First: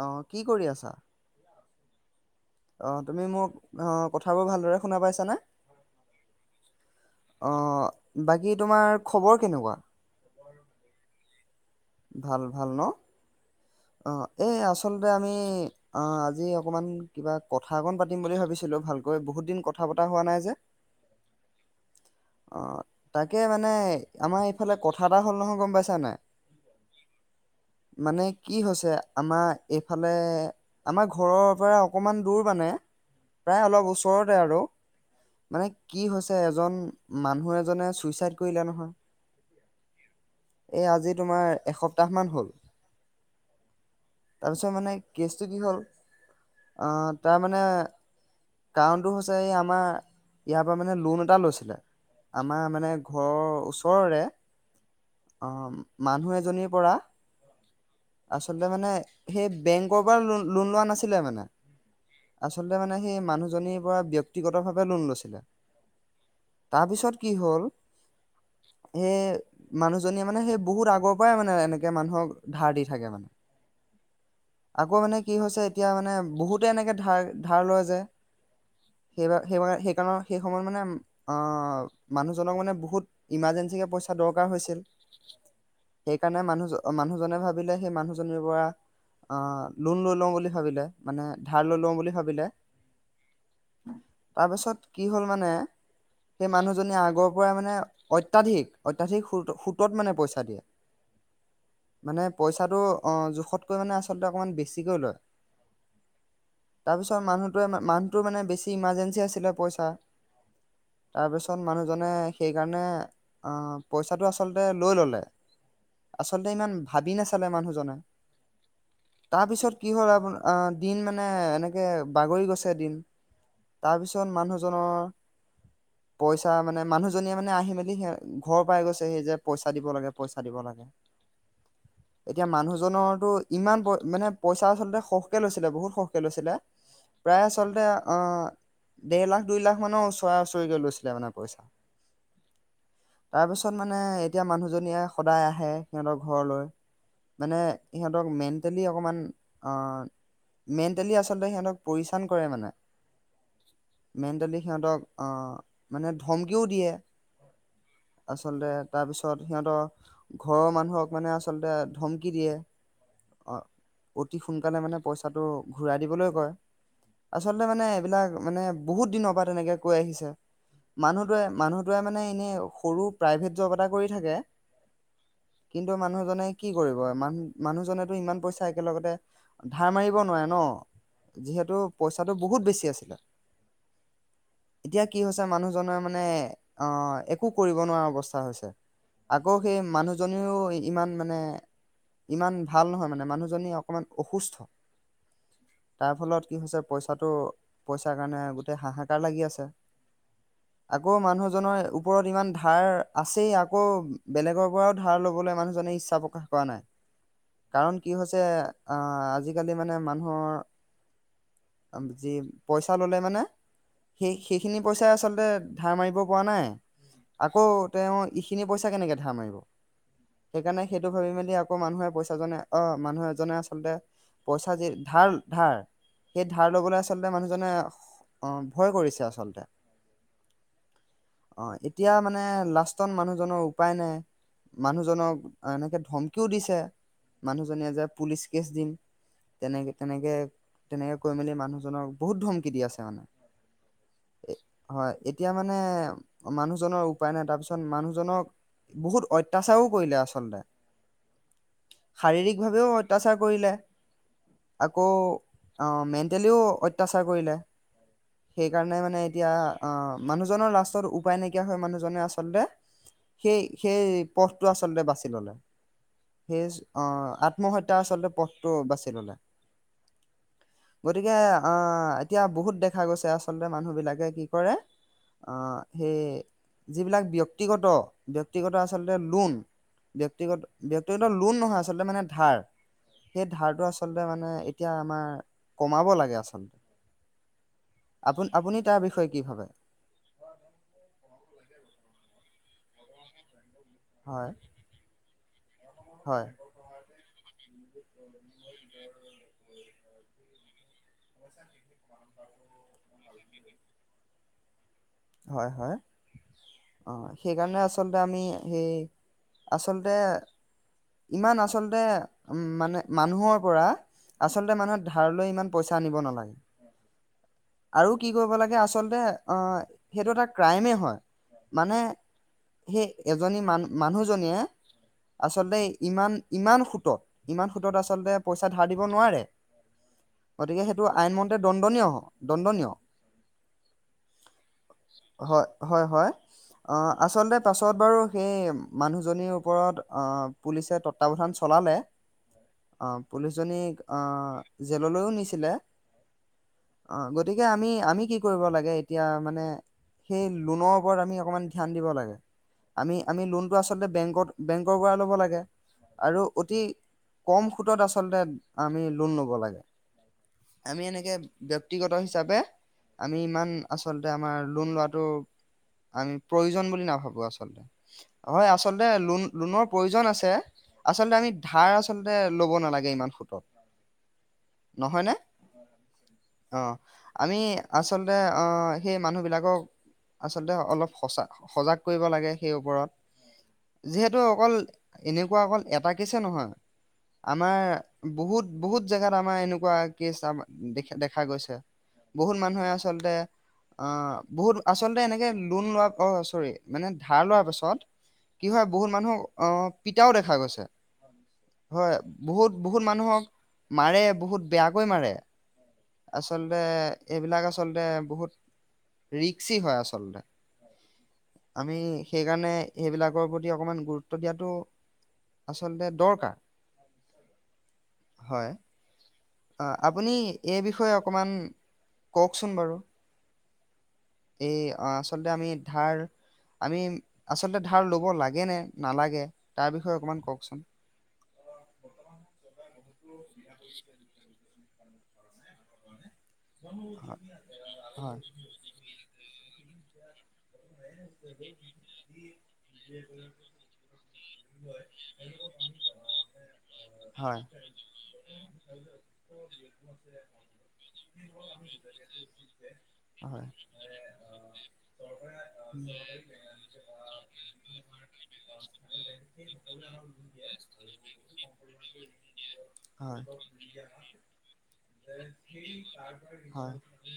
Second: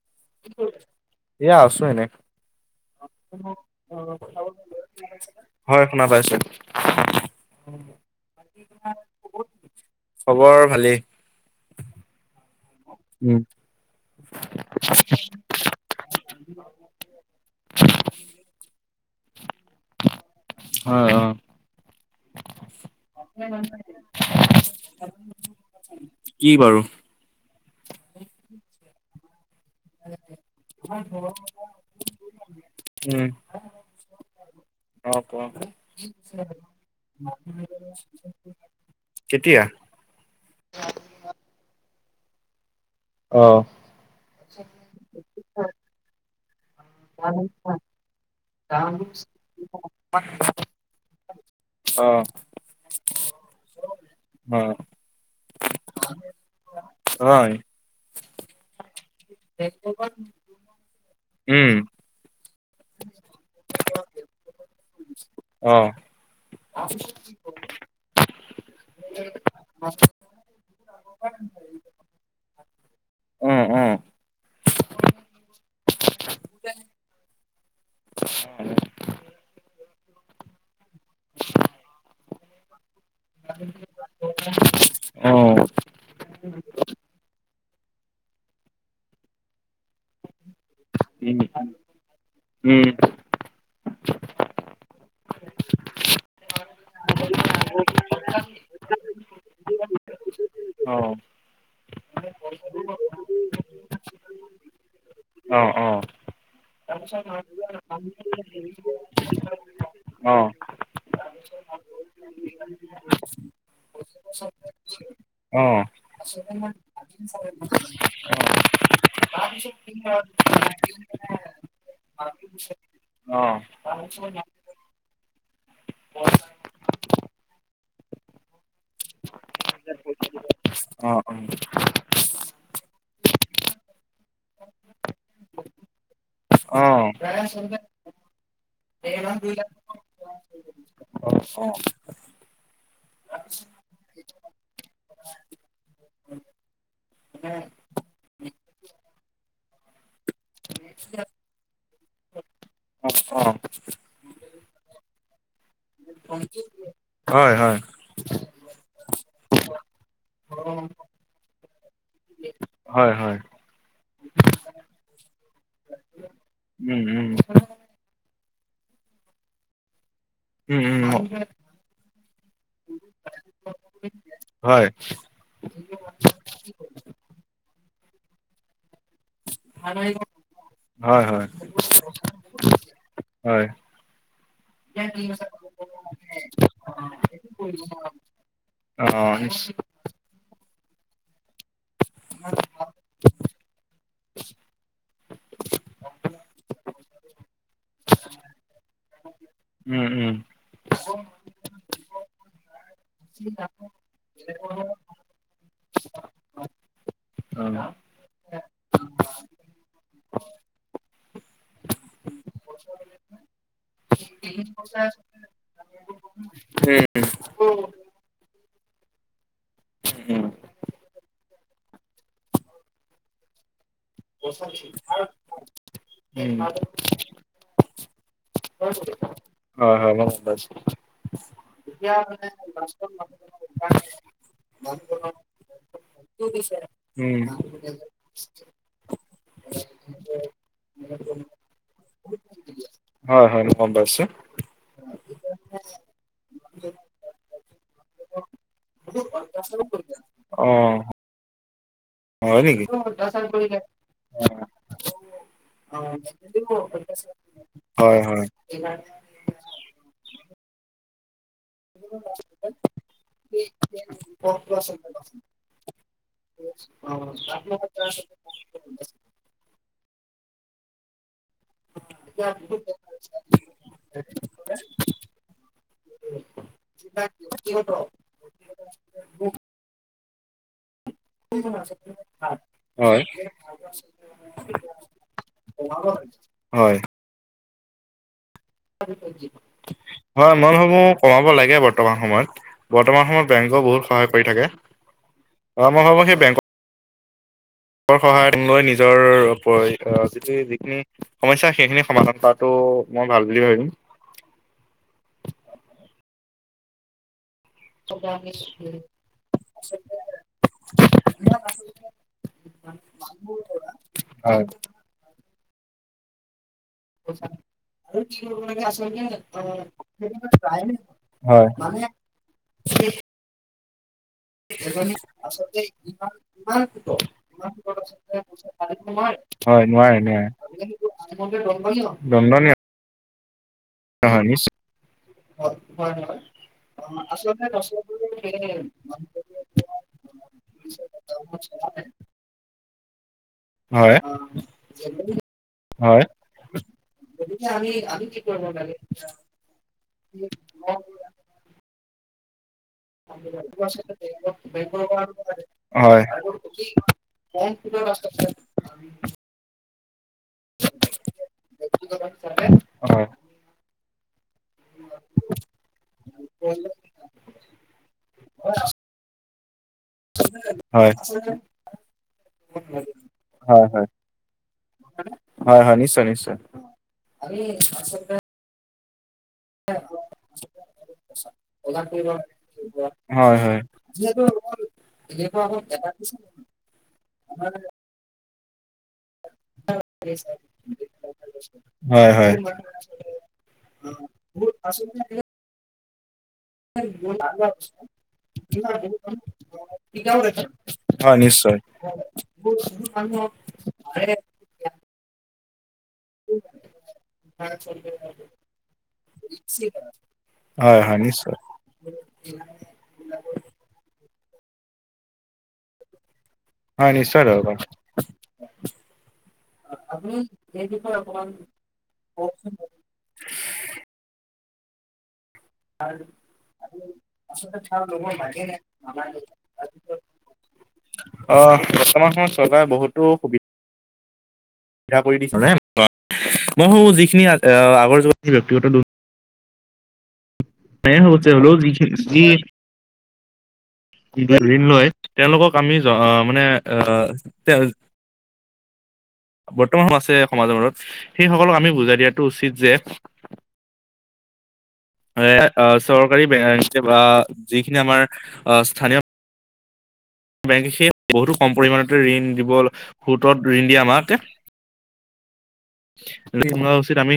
অ কি কৰি আছা সেয়া আছো এনে, অ তুমি মোক অ কথাবোৰ ভালদৰে শুনা পাইছানে হয়', শুনা পাই আছো। অ', বাকী তোমাৰ খবৰ কেনেকুৱা? খবৰ ভালেই। ভাল- ভাল ন', উম এ ', এই আচলতে আমি আহ', আজি অকমান কিবা কথা অকণ পাতিম বুলি ভাবিছিলো, ভালকৈ বহুত দিন কথা পতা হোৱা নাই যে', হয় অ। আহ তাকে মানে আমাৰ ইফালে কথা এটা হ'ল নহয়, গম পাইছা নাই? কি বাৰু? মানে? কি হৈছে? আমা, এইফালে আমাৰ ঘৰৰ পৰা অকণমান দূৰ মানে উম প্ৰায় অলপ ওচৰতে আৰু অ কোৱা। মানে কি হৈছে এজন ', -মানুহ-এজনে- ছুইচাইড কৰিলে নহয়, কেতিয়া? এই আজি তোমাৰ এসপ্তাহ তাহমাহ হ'ল, অ তাৰপিছত মানে কেচটো কি হ'ল', তাৰ মানে কাৰণটো হৈছে ', -এই আমাৰ ইয়াৰ পৰা মানে লোন এটা লৈছিলে অ আমাৰ মানে ঘৰৰ ওচৰৰে অ মানুহ এজনীৰ পৰা হয় আচলতে মানে, সেই বেংকৰ পৰা ল-লোন লোৱা নাছিলে মানে, উম। আচলতে মানে সেই মানুহজনীৰ পৰা ব্যক্তিগত ভাৱে লোন লৈছিল। অ তাৰপিছত কি হ'ল সেই মানুহজনীয়ে মানে সেই বহুত আগৰ পৰাই মানে এনেকে মানুহক ধাৰ দি অ অ আকৌ মানে কি হৈছে, এতিয়া মানে বহুতে এনেকে ধাৰ ধাৰ লোৱা যায়, সেইবা-সেইব সেই কাৰণ সেই সময়ত মানে, অ', মানুহজনক মানে বহুত ইমাৰৰ্জেঞ্চি কে পইচা দৰকাৰ হৈছিল অ সেইকাৰণে মানু- মানুহজনে ভাবি সেই মানুহজনীৰ পৰা আহ', লোন লৈ লওঁ বুলি ভাবিলে। মানে উম ধাৰ লৈ লও বুলি ভাবিলে। উম তাৰপিছত কি হ'ল মানে, সেই মানুহজনীয়ে আগৰ পৰাই মানে অত্যাধিক- অত্যাধিক সুত- সুতত মানে পইচা দিয়ে। অ'। মানে পইচাটো অ'- জোখতকৈ মানে আচলতে অকণমান বেছিকৈ লয়। অ'-অ'। তাৰপিছত মানুহটোৱে মানুহটোৰ মানে বেছি ইমাৰ্জেঞ্চি আছিলে অ'। ন মানুহজনে সেইকাৰণে অ'- পইচাটো আচলতে লৈ ল'লে। অ'। চালে মানুহজনে। তাৰপিছত কি হ'ল আপোনা- আ- দিন মানে, এনেকে বাগৰি গৈছে দিন। তাৰপিছত মানুহজনৰ পইচা মানে, মানুহজনীয়ে মানে আহি-মেলি সে- ঘৰ পাই গৈছেহি যে, পইচা দিব লাগে - পইচা দিব লাগে। অ অ এতিয়া মানুহজনৰতো ইমান প- মানে পইচা আচলতে সৰহকে লৈছিলে, বহুত সৰহকে লৈছিলে। প্ৰায় আচলতে অ'- ডেৰ লাখ - দুই লাখ মানৰ ওচৰা-ওচৰিকে লৈছিলে মানে পইচা। তাৰপিছত মানে, এতিয়া মানুহজনীয়ে সদায় আহে, সিহঁতৰ ঘৰলৈ। মানে সিহঁতক মেণ্টেলি অকমান অ'- মেণ্টেলি আচলতে সিহঁতক পৰেচান কৰে মানে। অ অ মেণ্টেলি সিহঁতক অ'- মানে ধমকিও দিয়ে। হয় - হয়। আচলতে তাৰপিছত সিহঁতৰ ঘৰৰ মানুহক মানে আচ আচলতে ধমকি দিয়ে। হয় হয় অ'- অতি সোনকালে মানে পইচাটো ঘূৰাই দিবলৈ কয়। উম উম আচলতে মানে এইবিলাক মানে বহুত দিনৰ পৰা তেনেকে কৈ আহিছে। উম উম মানুহটোৱে- মানুহটোৱে মানে এনে সৰু প্ৰাইভেট জ'ব এটা কৰি থাকে। হয় কিন্তু মানুহ সেই কি কৰিব ইমান মান মানুহজনেটো ইমান পইচা একেলগতে ধাৰ মাৰিব নোৱাৰে ন'। হয় হয় যিহেতু পইচাটো বহুত বেছি আছিলে। হয় এতিয়া কি হৈছে মানুহজনৰ মানে অ'- একো কৰিব নোৱাৰা অৱস্থা হৈছে। অ আকৌ সেই মানুহজনীও ইমান মানে ইমান ভাল নহয় মানে। মানুহ জনী অকমান অসুস্থ। তাৰ ফলত কি হৈছে, পইচাটো- পইচাৰ কাৰণে গোটেই হাহাকাৰ লাগি আছে। উম - উম। আকৌ মানুহজনৰ ওপৰত ইমান ধাৰ আছেই, আকৌ বেলেগৰ পৰাও ধাৰ ল'বলৈ মানুহ মানুহজনে ইচ্ছা প্ৰকাশ কৰা নাই। উম কাৰণ কি হৈছে, অ'- আজিকালি মানে মানুহৰ, উম- যি পইচা ল'লে মানে, সেই সেইখিনি পইচা আচলতে ধাৰ মাৰিব পৰা নাই। আকৌ তেওঁ ইখিনি পইচা কেনেকৈ ধাৰ মাৰিব? উম সেইকাৰণে সেইটো ভাবি-মেলি আ আকৌ মানুহে পইচাজনে- অ'- মানুহ এজনে আচলতে পইচা যি ধাৰ, ধাৰ। সেই উম, ধাৰ লবলে আচলতে মানুহজনে অ ভয় হয় কৰিছে আচলতে - হয়। মই গম পাইছোঁ। অ এতিয়া মানে লাষ্টত মানুহজনৰ আৰু [inaudible] এনেকে ধমকিও দিছে, মানুহজনীয়ে যে পুলিচ কেচ দিম। তেনেকে - তেনেকে, তেনেকে কৈ মেলি মানুহজনক বহুত ধমকি দি আছে মানে। হয়-হয় গম পাইছোঁ। হয় এতিয়া মানে অ মানুহজনৰ উপায় নাই তাৰ পিছত মানুহজনক বহুত অত্যাচাৰো কৰিলে আচল অহ শাৰীৰিক ভাৱেও অত্যাচাৰ কৰিলে, আকৌ মেণ্টেলিও অত্যাচাৰ কৰিলে। হয় হয় সেইকাৰণে মানে এতিয়া মানুহজনৰ লাষ্টত ওপা উপায় নাইকিয়া হৈ মানুহজনে আচলতে সেই-সেই পথটো আচলতে বাচি ললে সেই আহ, আত্মহত্যা আচলতে পথটো বাচি ললে। গতিকে আ এতিয়া বহুত দেখা গৈছে আচলতে মানুহবিলাকে কি কৰে সেই যিবিলাক ব্যক্তিগত, ব্যক্তিগত আচলতে লোন ব্যক্তিগত ব্যক্তিগত লোন নহয় আচলতে মানে ধাৰ। হয় সেই ধাৰটো আচলতে মানে এতিয়া আমাৰ কমাব লাগে আচল হয় আপুনি তাৰ বিষয়ে কি ভাবে? হয় মই ভাবো কমাব লাগে বৰ্তমান বৰ্তমান সময়ত, বৰ্তমান সময়ত বেং বহুত সহায় কৰি হয়, থাকে। অ মই ভাবো সেই হয়, বেংক ৰ সহায়ত লৈ নিজৰ ওপৰি আহ যদি যিখিনি সমস্যা সেইখিনি সমাধান কৰাটো মই ভাল বুলি ভাবিম। হয়-হয়, অহ সেইকাৰণে আচলতে আমি সেই আচলতে ইমান আচলতে মানে মানুহৰ পৰা হয় আচলতে মানুহে ধাৰলৈ ইমান পইচা আনিব নালাগে। আৰু কি কৰিব লাগে আচলতে আহ সেইটো এটা ক্ৰাইমে হয়, মানে সেই এজনী মান-মানুহ জনিয়ে আচলতে ই ইমান সোতত, ইমান সুতত আচলতে পইচা ধাৰ দিব নোৱাৰে গতিকে গতিকে সেইটো আইন আইনমতে মন্ত দণ্ডনীয়, দণ্ডনীয়-দণ্ডনীয় হয় হ নোৱৰে-নোৱাৰে দন্দনীয়। দণ্ডনীয়। হয় নিশ্চয়। হয়-হয়-হয় আচলতে পাছত বাৰু সেই মানুহজনীৰ ওপৰত পুলিচে তত্বাৱধান চলালে অ পুলিচ জনীক হয় আহ জেললৈও নিছিলে হয় অ গতিকে আমি আমি কি কৰিব লাগে এতিয়া মানে সেই লোনৰ ওপৰত আমি অকণমান ধ্যান দিব লাগে আমি আমি লোনটো আচলতে বেংকত বেংকৰ পৰা ল'ব লাগে হয় আৰু অতি কম সুতত আচলতে আমি লোন লব লাগে আমি এনেকে ব্যক্তিগত হিচাপে হয় আমি ইমান আচলতে আমাৰ লোণ লোৱাটো আমি প্ৰয়োজন বুলি নাভাবোঁ আচলতে হয় আচলতে লোণ লোণৰ প্ৰয়োজন আছে হয় আচলতে আমি ধাৰ আচলতে ল'ব নালাগে ইমান সোতত হয় হয় নহয়নে হয় হয় নিশ্চয় নিশ্চয় অ আমি আচলতে অ সেই মানুহিলাক আচলতে অলপ সচা সজাগ কৰিব লাগে সেই ওপৰত হয় হয় যিহেতু অকল এনেকুৱা অকল এটাকছে নহয় আমাৰ বহুত বহুত জেগাত আমাৰ এনেকুৱা কেছ দে দেখা গৈছে হয় বহুত হয় মানুহে আচলতে আহ বহুত আচলতে এনেকে লোণ লোৱাত অসচেতন চৰি মানে ধাৰ লোৱাৰ পাছত কি হয় বহুত মানুহক আহ পিতাও দেখা গৈছে হয় নিশ্চয় হয় বহুত বহুত মানুহক মাৰে বহুত বেয়াকৈ মাৰে আচলতে এইবিলাক আচলতে বহুত ৰিক্সি হয় আচলতে হয় হয় নিশ্চয় আমি সেইকাৰণে সেইবিলাকৰ প্ৰতি অকমান গুৰুত্ব দিয়াটো আচলতে দৰকাৰ হয় নিশ্চয় দৰকাৰ হয় অ আপুনি এই বিষয়ে অকমান কওকচোন বাৰু এ আ ধাৰ আচলতে ধাৰ ল'ব লাগে নে নালাগে তাৰ বিষয়ে অকমান কওকচোন অ বৰ্তমান সময়ত চৰকাৰে বহুতো সুবিধা সুবিধা কৰি দিছে মই ভাবো হয় যিখিনি আহ আগৰ হয় যুগত ব্যক্তিগত দুখ তেওঁলোক যি ঋণ তেওঁলোকক আমি মানে আহ হয় তেওঁ বৰ্তমান সমহ আছে সমাজৰ মৰত সেইসকলক আমি বুজাই দিয়াটো উচিত যে হয় অ আহ চৰকাৰী বা যিখিনি আমাৰ আহ স্থানীয় ত বেংকে সে বহুতো কম পৰিমমানতে ঋণ দিব হয় সোতত ঋণ দিয়ে আমাক ঋণ লোৱা হয় উচিত আমি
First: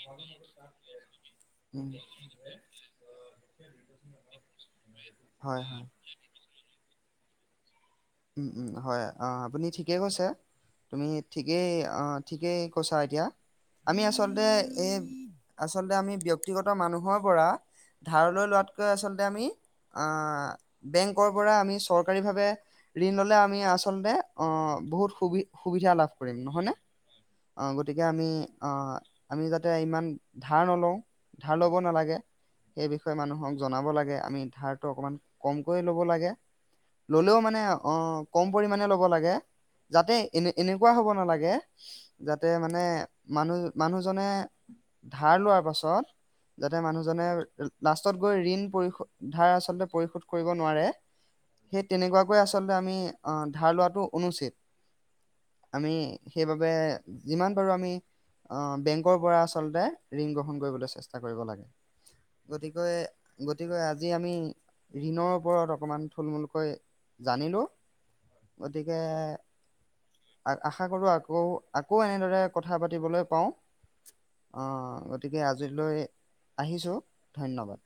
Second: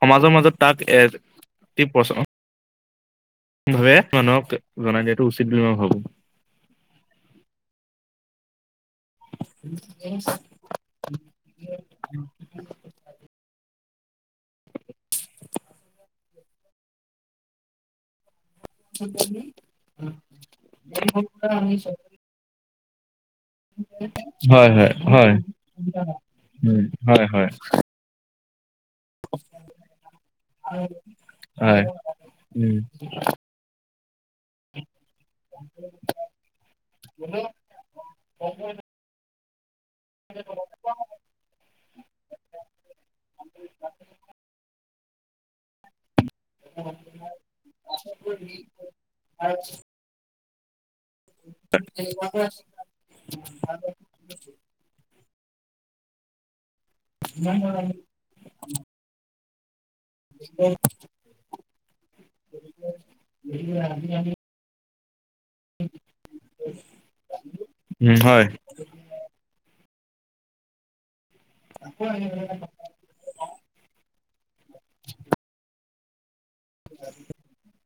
সমাজৰ মাজত তাক এ উম প্ৰচলন ভাবে মানুহক জনাই দিয়টো উচিত বুলি হয় মই হয় ভাবো উম উম হয় অ আপুনি ঠিকেই কৈছে তুমি ঠিকেই অ ঠিকেই কৈছা এতিয়া আমি আচলতে এই আচলতে আমি ব্য্ক্তিগত মানুহৰ পৰা ধাৰলৈ লোৱাত আচলতে আমি আহ বেংকৰ পৰা আমি চৰকাৰী ভাৱে ঋণ ললে আমি আচলতে অ হয় হয় বহুত হয় সুবি সুবিধা লাভ কৰিম নহয়নে? উম হয় হয় অ গতিকে আমি আমি যাতে ইমান ধাৰ নলওঁ, ধাৰ ল'ব হয় নালাগে, উম সেই বিষয়ে মানুহক জনাব লাগে আমি ধাৰটো অকণমান কমকৈ ল'ব লাগে। ল'লেও মানে অ', কম পৰিমাণে ল'ব লাগে। [unintelligible] যাতে, এনে- এনেকুৱা হ'ব নালাগে যাতে মানে, মানুহ-মানুহজনে ধাৰ লোৱাৰ পাছত যাতে মানুহজনে লাষ্টত গৈ ঋণ পৰিশোধ, ধাৰ আচলতে পৰিশোধ কৰিব নোৱাৰে সেই তেনেকুৱাকৈ আছ আচলতে আমি অহ', ধাৰ লোৱাটো অনুচিত। উম সেইবাবে যিমান পাৰোঁ আমি বেংকৰ পৰা চবে ঋণ গ্ৰহণ কৰিবলৈ চেষ্টা কৰিব লাগে। গতিকৈ-গতিকৈ আজি আমি ঋণক ওপৰত অকমান থুলমূুলকৈ জানিলোঁ, উম হয় গতিকে আশা কৰো আকৌ আকৌ-আকৌ এনেদৰে কথা পাতিবলৈ পাওঁ। অ', গতিকে আজিলৈ আহিছো ধন্যবাদ।